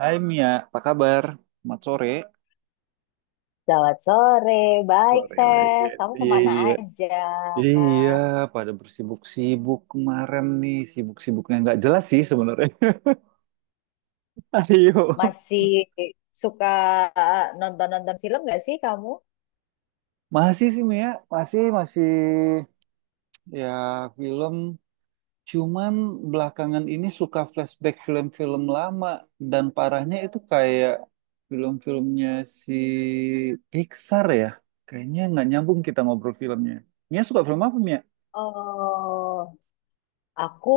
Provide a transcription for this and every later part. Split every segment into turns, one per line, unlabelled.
Hai Mia, apa kabar? Selamat sore.
Selamat sore, baik
Sore lagi.
Seth. Kamu kemana
Iya.
aja?
Iya, pada bersibuk-sibuk kemarin nih, sibuk-sibuknya nggak jelas sih sebenarnya. Ayo,
Masih suka nonton-nonton film gak sih kamu?
masih sih Mia, masih masih ya film. Cuman belakangan ini suka flashback film-film lama dan parahnya itu kayak film-filmnya si Pixar ya. Kayaknya nggak nyambung kita ngobrol filmnya. Mia suka film apa Mia?
Oh, aku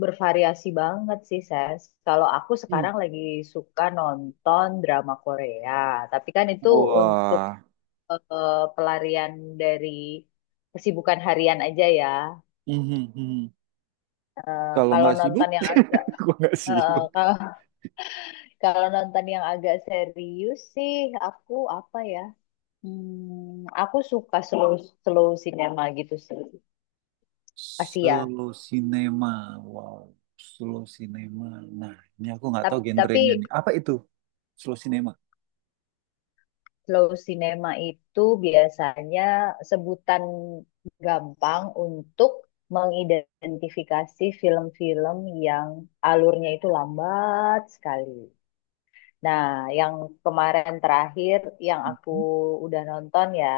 bervariasi banget sih Ses. Kalau aku
Hmm.
sekarang lagi suka nonton drama Korea, tapi kan itu untuk
Wah.
pelarian dari kesibukan harian aja ya.
Mhm, mhm.
Eh,
Kalau
kalau
nggak sibuk,
nonton yang agak,
gua nggak
eh,
sibuk.
kalau Kalau nonton yang agak serius sih, aku apa ya? Aku suka slow slow cinema gitu sih, Asia.
Slow cinema, wow. Slow cinema. Nah, ini aku nggak tahu
Tapi
genrenya nih. Apa itu? Slow cinema.
slow cinema itu biasanya sebutan gampang untuk mengidentifikasi film-film yang alurnya itu lambat sekali. Nah, yang kemarin terakhir yang aku
Mhm.
udah nonton ya,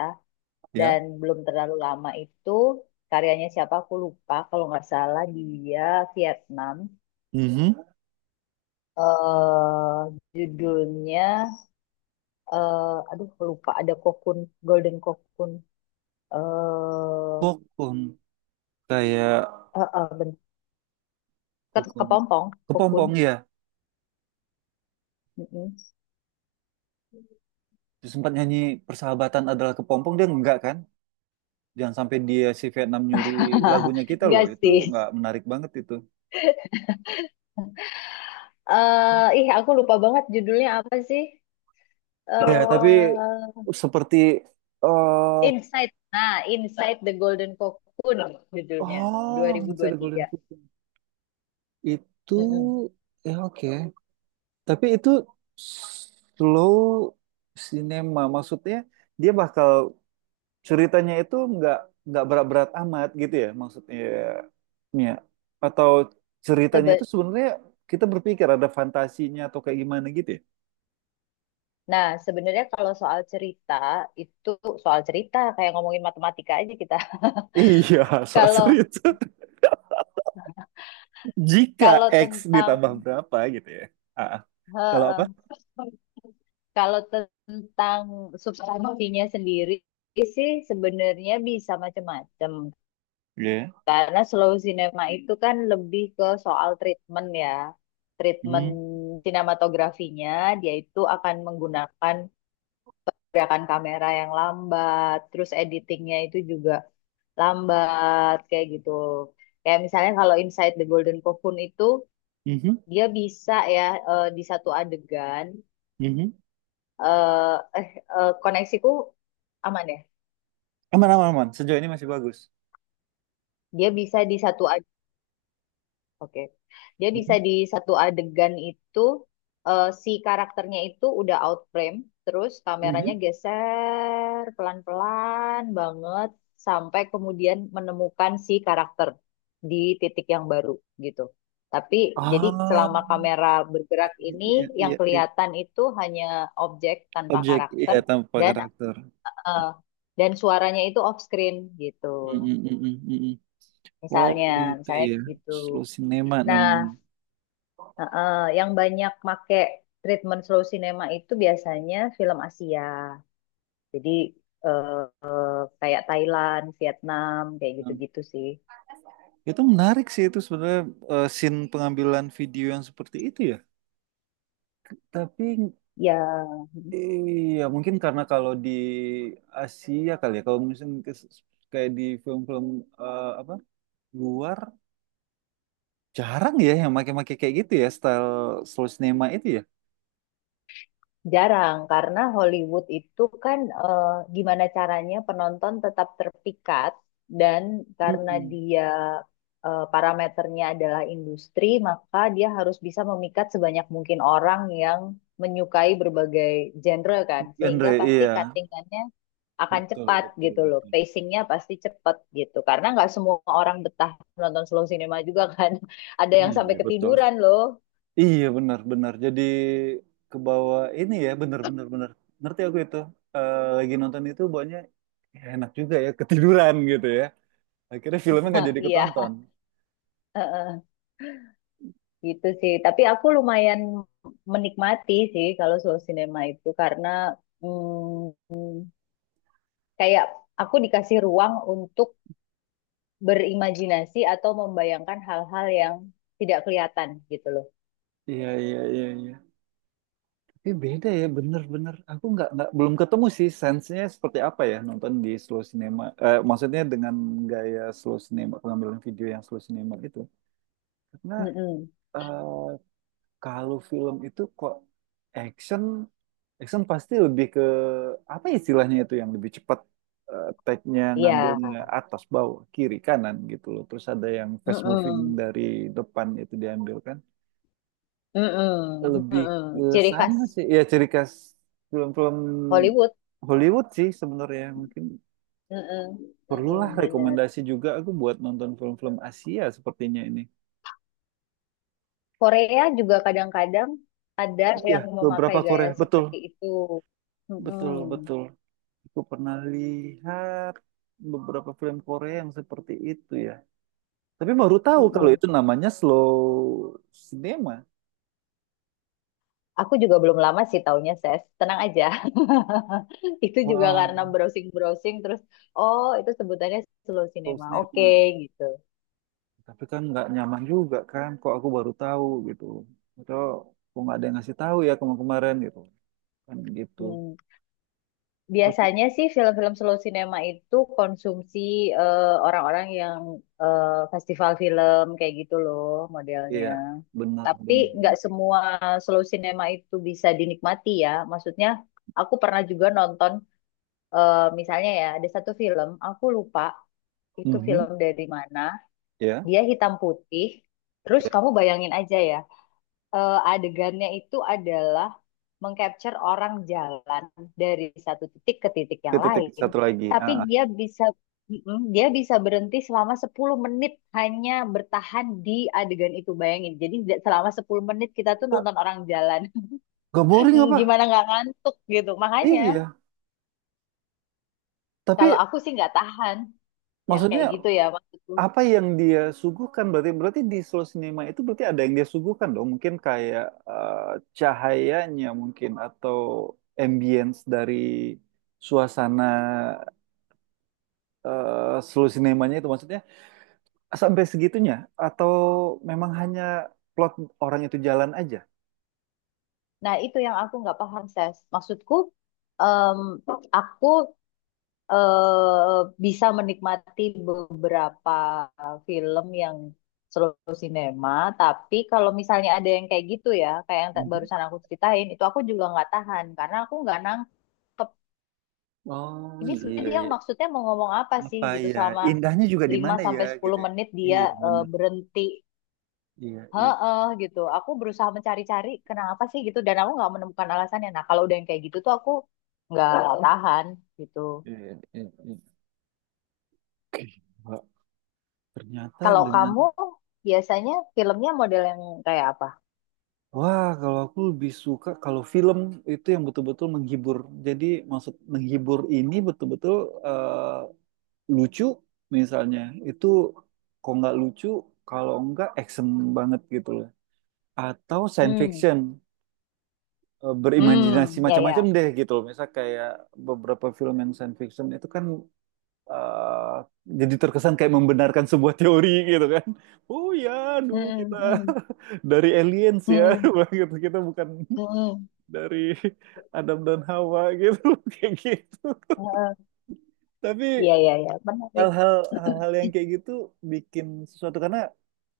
Ya.
dan belum terlalu lama itu karyanya siapa aku lupa, kalau nggak salah dia Vietnam.
Mhm.
eh Judulnya, aduh lupa, ada kokun, Golden Kokun, eh
Kokon kayak
eh, eh, ben-
kokon
kepompong, kokun.
kepompong ya.
Mm-mm.
Dia sempat nyanyi persahabatan adalah kepompong dia enggak kan? Jangan sampai dia si Vietnam nyuri lagunya kita loh.
Enggak
Itu
sih.
nggak menarik banget itu.
Aku lupa banget judulnya apa sih?
Iya, tapi
eh
seperti, eh
Inside. Nah, Inside the Golden Cocoon judulnya.
oh, masih ada Golden
2023.
Kuku. Itu
Mm-mm.
ya, oke. Tapi itu slow cinema maksudnya dia bakal ceritanya itu nggak berat-berat amat gitu ya maksudnya ya. Atau ceritanya itu
Sebe-
sebenarnya kita berpikir ada fantasinya atau kayak gimana gitu ya.
Nah, sebenarnya kalau soal cerita itu, soal cerita kayak ngomongin matematika aja kita.
Iya, soal
Kalau
cerita. Jika
kalau
X
tentang,
ditambah berapa gitu ya. Ah, ah. Kalau apa?
heeh, kalau tentang substansinya sendiri sih sebenarnya bisa macam-macam.
Iya.
Karena slow cinema itu kan lebih ke soal treatment ya. Treatment
Mhm,
sinematografinya, dia itu akan menggunakan gerakan kamera yang lambat, terus editingnya itu juga lambat kayak gitu. Kayak misalnya kalau Inside the Golden Cocoon itu
mhm,
dia bisa ya, di satu adegan,
mhm.
eh eh, koneksiku aman ya.
Aman, aman, aman. Sejauh ini masih bagus.
Dia bisa di satu Oke. Dia bisa
Mhm,
di satu adegan itu, si karakternya itu udah out frame, terus kameranya
mhm.
geser pelan-pelan banget sampai kemudian menemukan si karakter di titik yang baru gitu. Tapi jadi
Ah,
selama kamera bergerak
iya
ini,
iya
yang
iya, iya.
kelihatan itu hanya objek tanpa
Objek iya
karakter,
tanpa
dan
karakter.
eh, dan suaranya itu off screen gitu.
Mm, mm, mm, mm, mm, mm. Oh
Misalnya,
itu
misalnya
ya,
gitu.
slow cinema
Nah,
namanya.
heeh, yang banyak make treatment slow cinema itu biasanya film Asia. Jadi eh, eh, kayak Thailand, Vietnam, kayak
Nah,
gitu-gitu sih.
itu menarik sih itu sebenarnya, scene pengambilan video yang seperti itu ya. Tapi
Ya
iya mungkin karena kalau di Asia kali ya, kalau misalnya kayak di film-film, apa luar jarang ya yang make-make kayak gitu ya style slow cinema itu ya.
jarang karena Hollywood itu kan, gimana caranya penonton tetap terpikat, dan karena
Mm-mm.
dia, parameternya adalah industri, maka dia harus bisa memikat sebanyak mungkin orang yang menyukai berbagai genre kan. Sehingga
Genre
pasti
iya.
cuttingannya akan
Betul,
cepat
betul,
gitu loh.
betul.
Pacingnya pasti cepat gitu. Karena nggak semua orang betah nonton slow cinema juga kan. Ada yang sampai
Iya, betul.
ketiduran loh.
Iya, benar, benar. Jadi ke bawah ini ya, benar, benar, benar. Ngerti aku itu. Lagi nonton itu banyak enak juga ya, ketiduran gitu ya. Akhirnya filmnya nggak jadi
Iya,
ketonton.
gitu sih. Tapi aku lumayan menikmati sih kalau slow cinema itu karena mm, kayak aku dikasih ruang untuk berimajinasi atau membayangkan hal-hal yang tidak kelihatan gitu loh.
Iya, iya, iya, iya. Tapi beda ya, bener-bener. Aku nggak, belum ketemu sih sense-nya seperti apa ya nonton di slow cinema. Maksudnya dengan gaya slow cinema, pengambilan video yang slow cinema itu. Karena
Mm-mm.
eh, kalau film itu kok action, action pasti lebih ke apa istilahnya itu yang lebih cepat, take-nya
Iya.
ngambilnya atas bawah kiri kanan gitu loh. Terus ada yang fast moving
Mm-mm.
dari depan itu diambil kan.
Mm-mm.
Lebih ke
Mm-mm. Ciri khas
sana sih. Ya ciri khas film-film
Hollywood.
Hollywood sih sebenarnya mungkin
Mm-mm,
perlulah
mm-mm, benar.
rekomendasi juga aku buat nonton film-film Asia sepertinya ini.
Korea juga kadang-kadang ada
Iya,
yang memakai
beberapa
gaya
Korea. Betul,
seperti itu.
betul,
Mm-mm,
betul. Aku pernah lihat beberapa film Korea yang seperti itu ya. Tapi baru tahu kalau
mm-mm.
itu namanya slow cinema.
Aku juga belum lama sih taunya, Ses. Tenang aja. Itu juga
Wah,
karena browsing-browsing terus, oh itu sebutannya slow
slow
cinema. Oke,
cinema.
gitu.
Tapi kan nggak nyaman juga kan. Kok aku baru tahu gitu. Atau kok nggak ada yang ngasih tahu ya kemarin-kemarin gitu. Kan gitu.
Hmm. Biasanya
Terus,
sih film-film slow cinema itu konsumsi eh, orang-orang yang, festival film kayak gitu loh modelnya.
iya, benar,
Tapi
benar,
nggak
benar.
semua slow cinema itu bisa dinikmati ya. Maksudnya aku pernah juga nonton, misalnya ya, ada satu film aku lupa itu
Mhm,
film dari mana.
ya,
Dia hitam putih. Terus
ya.
kamu bayangin aja ya, adegannya itu adalah mengcapture orang jalan dari satu titik ke titik yang
Titik-titik
lain,
satu lagi.
tapi
Ah, ah.
dia bisa, dia bisa berhenti selama 10 menit, hanya bertahan di adegan itu, bayangin. Jadi selama 10 menit kita tuh nonton orang jalan.
Gak boring apa?
Gimana nggak ngantuk gitu. Makanya
Iya. Tapi
kalau aku sih nggak tahan yang kayak
maksudnya
gitu ya maksudku.
apa yang dia suguhkan, berarti berarti di slow cinema itu berarti ada yang dia suguhkan dong mungkin kayak, eh, cahayanya mungkin atau ambience dari suasana, slow cinemanya itu maksudnya sampai segitunya, atau memang hanya plot orang itu jalan aja.
Nah, itu yang aku nggak paham, Ses. Maksudku, em, aku, bisa menikmati beberapa film yang seluruh sinema, tapi kalau misalnya ada yang kayak gitu ya, kayak yang
Mhm.
barusan aku ceritain, itu aku juga nggak tahan karena aku nggak nangkep.
Oh
Ini
iya,
sebenarnya dia
iya.
maksudnya mau ngomong apa sih
Apa
gitu,
ya
selama
indahnya juga di
5
mana ya
sampai 10
gitu, ya.
menit dia,
Iya benar.
berhenti.
Iya iya
Heeh gitu. Aku berusaha mencari-cari kenapa sih gitu dan aku nggak menemukan alasannya. Nah, kalau udah yang kayak gitu tuh, aku nggak tahan gitu.
iya iya, iya. Oke, Mbak. Ternyata
Kalau
dengan,
kamu biasanya filmnya model yang kayak apa?
wah, kalau aku lebih suka kalau film itu yang betul-betul menghibur. Jadi maksud menghibur ini betul-betul, eh, lucu misalnya. Itu kalau nggak lucu, kalau nggak action banget gitu loh. Atau science
Hmm,
fiction, berimajinasi
hmm, ya
macam-macam
ya.
deh gitu loh. Misal kayak beberapa film yang science fiction itu kan, eh, jadi terkesan kayak membenarkan sebuah teori gitu kan. Oh ya,
Hmm,
dulu kita
hmm, hmm,
dari aliens ya,
hmm,
gitu. Kita bukan
hmm, hmm.
dari Adam dan Hawa gitu kayak gitu,
Eh,
tapi
iya iya iya, menarik.
hal-hal hal-hal yang kayak gitu bikin sesuatu karena,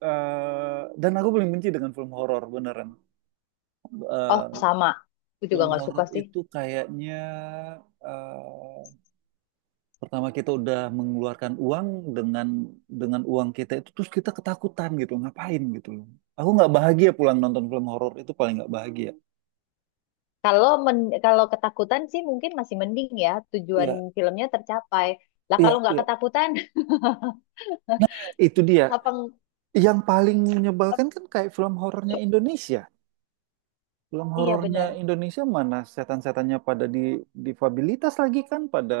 dan aku paling benci dengan film horor beneran.
Oh
Eh,
sama, aku juga
film
nggak suka
horor
sih.
itu kayaknya, eh, pertama kita udah mengeluarkan uang dengan dengan uang kita itu terus kita ketakutan gitu ngapain gitu loh, aku nggak bahagia pulang nonton film horor itu paling nggak bahagia.
Kalau men kalau ketakutan sih mungkin masih mending ya, tujuan
Iya,
filmnya tercapai. Lah kalau
iya,
nggak
iya.
ketakutan,
Nah, itu dia.
apa?
Yang paling menyebalkan
Ap-
kan kayak film horornya Indonesia. Film
iya
horornya
benar.
Indonesia mana setan-setannya pada di difabilitas lagi kan, pada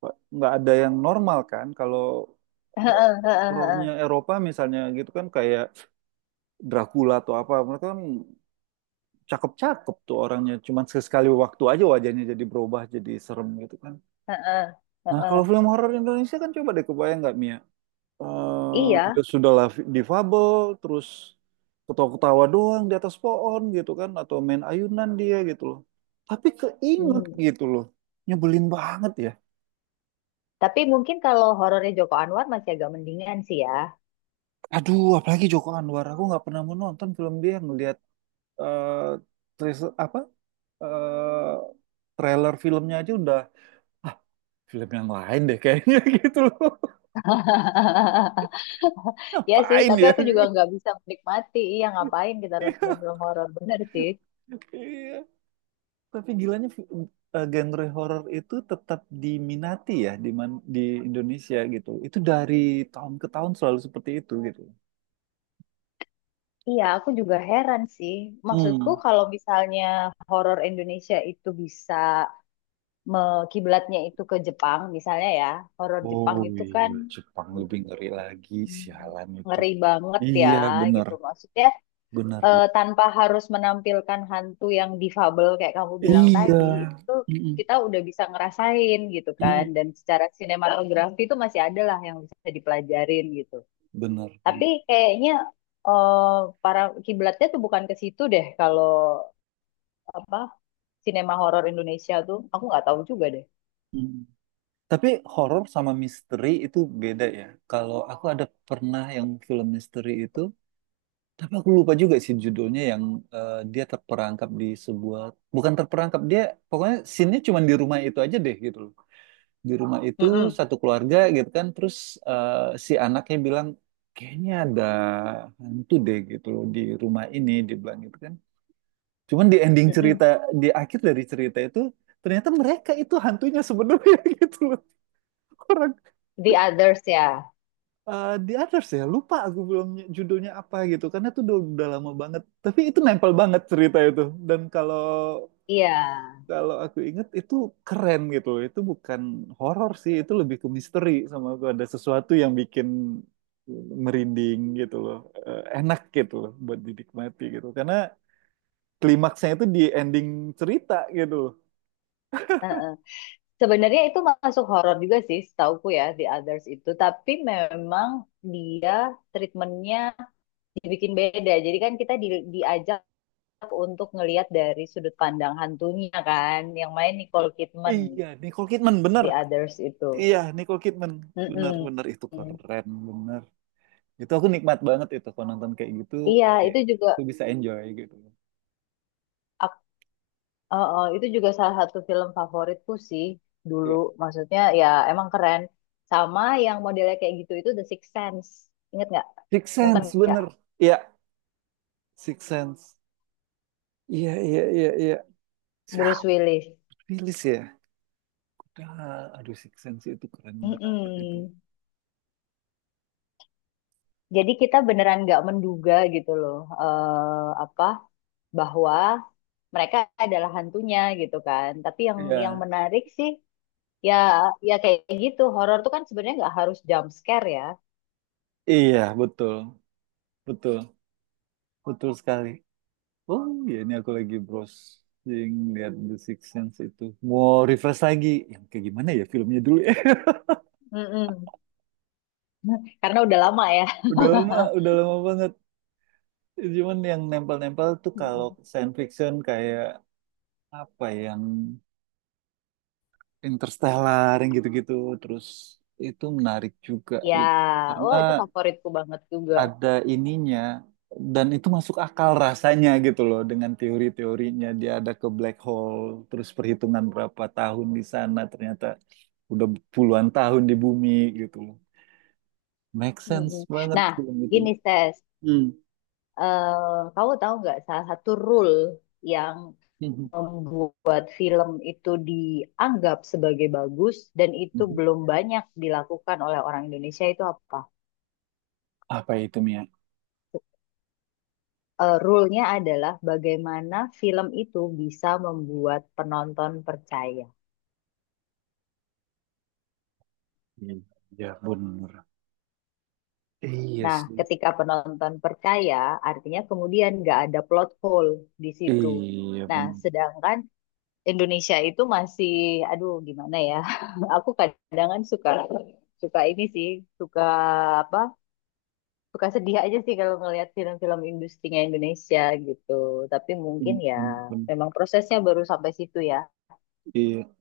nggak ada yang normal kan. Kalau ho-
Heeh, heeh, heeh,
horornya Eropa misalnya gitu kan kayak Dracula atau apa, mereka kan cakep-cakep tuh orangnya. Cuman sekali waktu aja wajahnya jadi berubah jadi serem gitu kan.
heeh,
Nah kalau
heeh.
film horor Indonesia kan coba deh kebayang nggak Mia?
Iya.
Sudahlah difabel terus ketawa-ketawa doang di atas pohon gitu kan, atau main ayunan dia gitu loh, tapi keinget
Hmm.
gitu loh, nyebelin banget ya.
Tapi mungkin kalau horornya Joko Anwar masih agak mendingan sih ya.
Aduh apalagi Joko Anwar, aku nggak pernah mau nonton film dia, ngelihat eh apa, eh trailer filmnya aja udah ah, film yang lain deh kayaknya gitu loh,
Ya sih,
ngapain
tapi
ya.
aku juga nggak bisa menikmati. Iya, ngapain kita nonton film horor? Bener sih.
Iya, tapi gilanya genre horor itu tetap diminati ya, di Indonesia gitu. Itu dari tahun ke tahun selalu seperti itu gitu.
Iya, aku juga heran sih. Maksudku
Hmm.
kalau misalnya horor Indonesia itu bisa, kiblatnya itu ke Jepang, misalnya ya, horor
Oh
Jepang itu
iya,
kan,
Jepang
mm,
lebih ngeri lagi, sialan itu.
ngeri banget ya,
Iya, benar.
gitu. Maksudnya
Benar, benar.
tanpa harus menampilkan hantu yang difabel kayak kamu bilang
Iya.
tadi itu,
Mm-mm.
kita udah bisa ngerasain gitu kan,
Mm.
dan secara sinematografi itu masih ada lah yang bisa dipelajarin gitu.
Benar, benar.
Tapi kayaknya eh, para kiblatnya tuh bukan ke situ deh, kalau apa, sinema horor Indonesia tuh aku nggak tahu juga deh.
Mm. Tapi horor sama misteri itu beda ya. Kalau aku ada pernah yang film misteri itu, tapi aku lupa juga sih judulnya yang, dia terperangkap di sebuah, bukan terperangkap dia, pokoknya scene-nya cuma di rumah itu aja deh gitu loh. Di rumah itu
Mm-mm,
satu keluarga gitu kan, terus, eh, si anaknya bilang kayaknya ada hantu deh gitu loh di rumah ini, dibilang gitu kan. Cuman di ending cerita,
mm-mm.
di akhir dari cerita itu ternyata mereka itu hantunya sebenarnya gitu loh. Orang,
The Others ya,
The Others ya, lupa aku belum judulnya apa gitu karena itu udah lama banget, tapi itu nempel banget cerita itu, dan kalau
iya.
kalau aku inget itu keren gitu, itu bukan horor sih, itu lebih ke misteri, sama aku ada sesuatu yang bikin merinding gitu loh. Enak gitu loh buat dinikmati gitu karena klimaksnya itu di ending cerita gitu loh.
Heeh. Sebenarnya itu masuk horor juga sih, setauku ya, The Others itu. Tapi memang dia, treatmentnya dibikin beda. Jadi kan kita diajak untuk ngelihat dari sudut pandang hantunya kan, yang main Nicole Kidman,
Iya, Nicole Kidman bener.
The Others itu.
Iya, Nicole Kidman bener,
Mm-mm.
bener itu keren bener. Itu aku nikmat banget itu kalau nonton kayak gitu.
Iya,
Oke,
itu juga,
aku bisa enjoy gitu.
ak- itu juga salah satu film favoritku sih dulu.
Ya.
Maksudnya ya, emang keren. Sama yang modelnya kayak gitu itu The Sixth Sense. Ingat nggak?
Six
Nonton
Sense
nggak?
bener. Iya, Six Sense. Iya, iya, iya, iya. Siapa
Bruce Willis.
rilis ya? Udah, aduh Six Sense itu keren banget itu.
Mm-mm. Jadi kita beneran nggak menduga gitu loh, eh apa, bahwa mereka adalah hantunya gitu kan. Tapi yang
Iya,
menarik sih, ya ya kayak gitu, horor tuh kan sebenarnya nggak harus jump scare ya.
iya, betul, betul, betul sekali. Oh iya, ini aku lagi browsing lihat The Six Sense itu. Mau refresh lagi, yang kayak gimana ya filmnya dulu ya?
Mm-mm. Karena udah lama ya.
Udah lama banget. Cuman yang nempel-nempel tuh kalau
Mm-mm.
science fiction kayak apa ya, yang Interstellar yang gitu-gitu, terus itu menarik juga
Ya,
gitu karena
oh itu favoritku banget juga.
ada ininya dan itu masuk akal rasanya gitu loh, dengan teori-teorinya dia ada ke black hole terus perhitungan berapa tahun di sana ternyata udah puluhan tahun di bumi gitu loh, make sense
Mm-mm.
banget
Nah,
film itu.
gini Ses.
Hmm.
Eh, kamu tahu nggak salah satu rule yang
Mhm.
membuat film itu dianggap sebagai bagus dan itu
Mhm.
belum banyak dilakukan oleh orang Indonesia itu apa?
Apa itu Mia?
Eh, rule-nya adalah bagaimana film itu bisa membuat penonton percaya.
Iya bener. Iya
Nah,
sih.
ketika penonton percaya, artinya kemudian nggak ada plot hole di situ.
Iya
Nah,
bener.
sedangkan Indonesia itu masih, aduh gimana ya, aku kadang-kadang suka suka ini sih, suka apa suka sedih aja sih kalau ngelihat film-film industrinya Indonesia gitu. Tapi mungkin
Bener,
ya,
bener, bener.
memang prosesnya baru sampai situ ya.
Iya.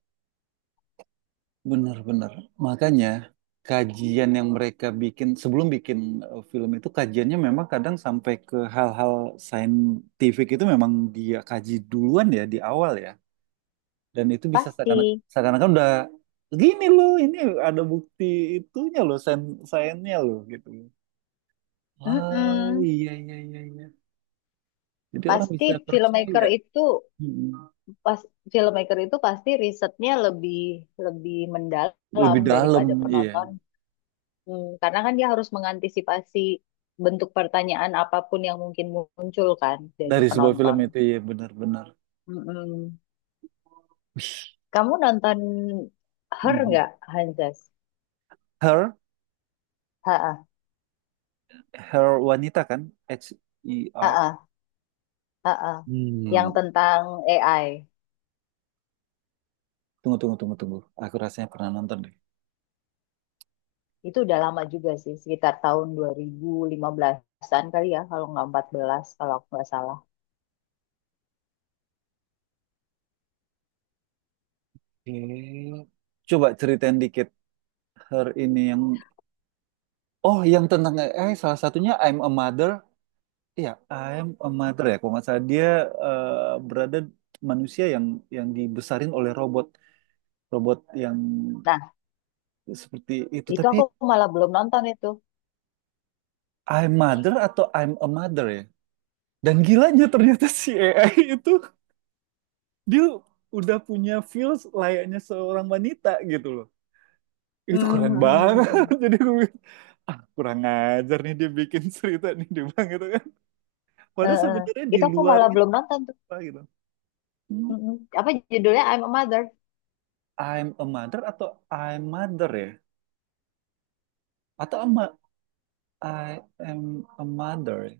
Benar-benar. Makanya kajian yang mereka bikin sebelum bikin, film itu kajiannya memang kadang sampai ke hal-hal saintifik, itu memang dia kaji duluan ya di awal ya. Dan itu bisa
Pasti.
seakan-akan udah gini loh, ini ada bukti itunya loh, sainnya loh gitu. Wow,
Mm-mm.
iya iya iya iya. Jadi orang
Pasti
bisa
filmmaker
percaya.
itu
Hmm.
pas filmmaker itu pasti risetnya lebih lebih mendalam
Lebih dalam
daripada
iya
penonton. Hmm, karena kan dia harus mengantisipasi bentuk pertanyaan apapun yang mungkin muncul kan dari
dari sebuah film
penonton.
itu iya benar-benar.
Mm-mm.
Wih.
Kamu nonton Her
Mhm.
nggak, Hanzas?
Her
Ha-ah.
Her Wanita kan? Her.
Ha-ah. Heeh. Yang
Hmm.
tentang AI,
Tunggu, tunggu, tunggu, tunggu. Aku rasanya pernah nonton deh.
itu udah lama juga sih, sekitar tahun 2015-an kali ya, kalau nggak 14 kalau aku nggak salah.
Eh, Coba ceritain dikit Her ini yang. Oh, yang tentang salah satunya I'm a Mother. Iya, I'm a Mother ya. Kalau nggak salah dia berada manusia yang dibesarin oleh robot. Robot yang
Nah,
seperti itu.
itu
Tapi
aku malah belum nonton itu.
I'm Mother atau I'm a Mother ya? Dan gilanya ternyata si AI itu dia udah punya feels layaknya seorang wanita gitu loh. Itu keren
Hmm.
banget. Jadi gue bilang, ah kurang ajar nih dia bikin cerita nih dia bilang gitu kan.
Eh,
Padahal
eh.
sebenarnya di
Itu aku
luar
malah
itu
belum nonton tuh.
Pak, gitu. Hmm,
Mm-mm. Apa judulnya? I'm a Mother.
I'm a mother atau I'm mother ya? Atau ama, I am a mother ya?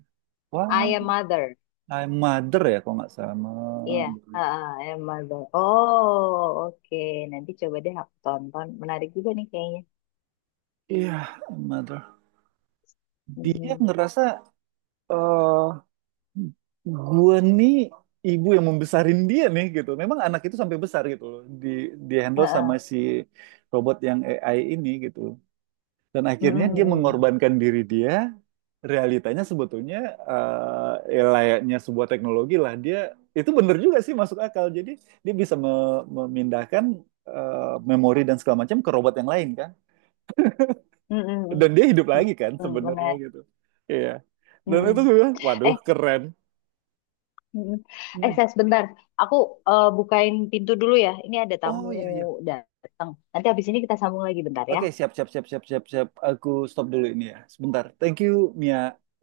I
Wah,
am Mother.
I'm mother ya kalau nggak
Iya,
salah.
ah, ah, I am Mother. Oh, oke. Nanti coba deh aku tonton. Menarik juga nih kayaknya.
Iya, I'm mother. Dia
Mm-mm.
ngerasa eh gua nih ibu yang membesarin dia nih gitu. Memang anak itu sampai besar gitu loh. Di
Ah,
handle sama
ah.
si robot yang AI ini gitu. Dan
Mm-mm,
akhirnya dia
mm-mm.
mengorbankan diri dia. Realitanya sebetulnya, ya layaknya sebuah teknologi lah. Dia itu bener juga sih masuk akal. Jadi dia bisa memindahkan, memori dan segala macam ke robot yang lain kan.
Mm-mm,
Dan dia hidup
mm-mm.
lagi kan
Mm-mm,
sebenarnya
menarik.
gitu. Iya. Dan itu
Mm-mm.
gue bilang, waduh
Eh,
keren.
Mm-mm.
Hmm.
Saya sebentar. Aku bukain pintu dulu ya. Ini ada tamu
Oh iya iya.
datang. Nanti habis ini kita sambung lagi bentar ya.
Oke, siap, siap, siap, siap, siap, siap. Aku stop dulu ini ya. Sebentar. Thank you, Mia.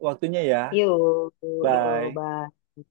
Waktunya ya.
Yuk, yuk,
Bye.
bye.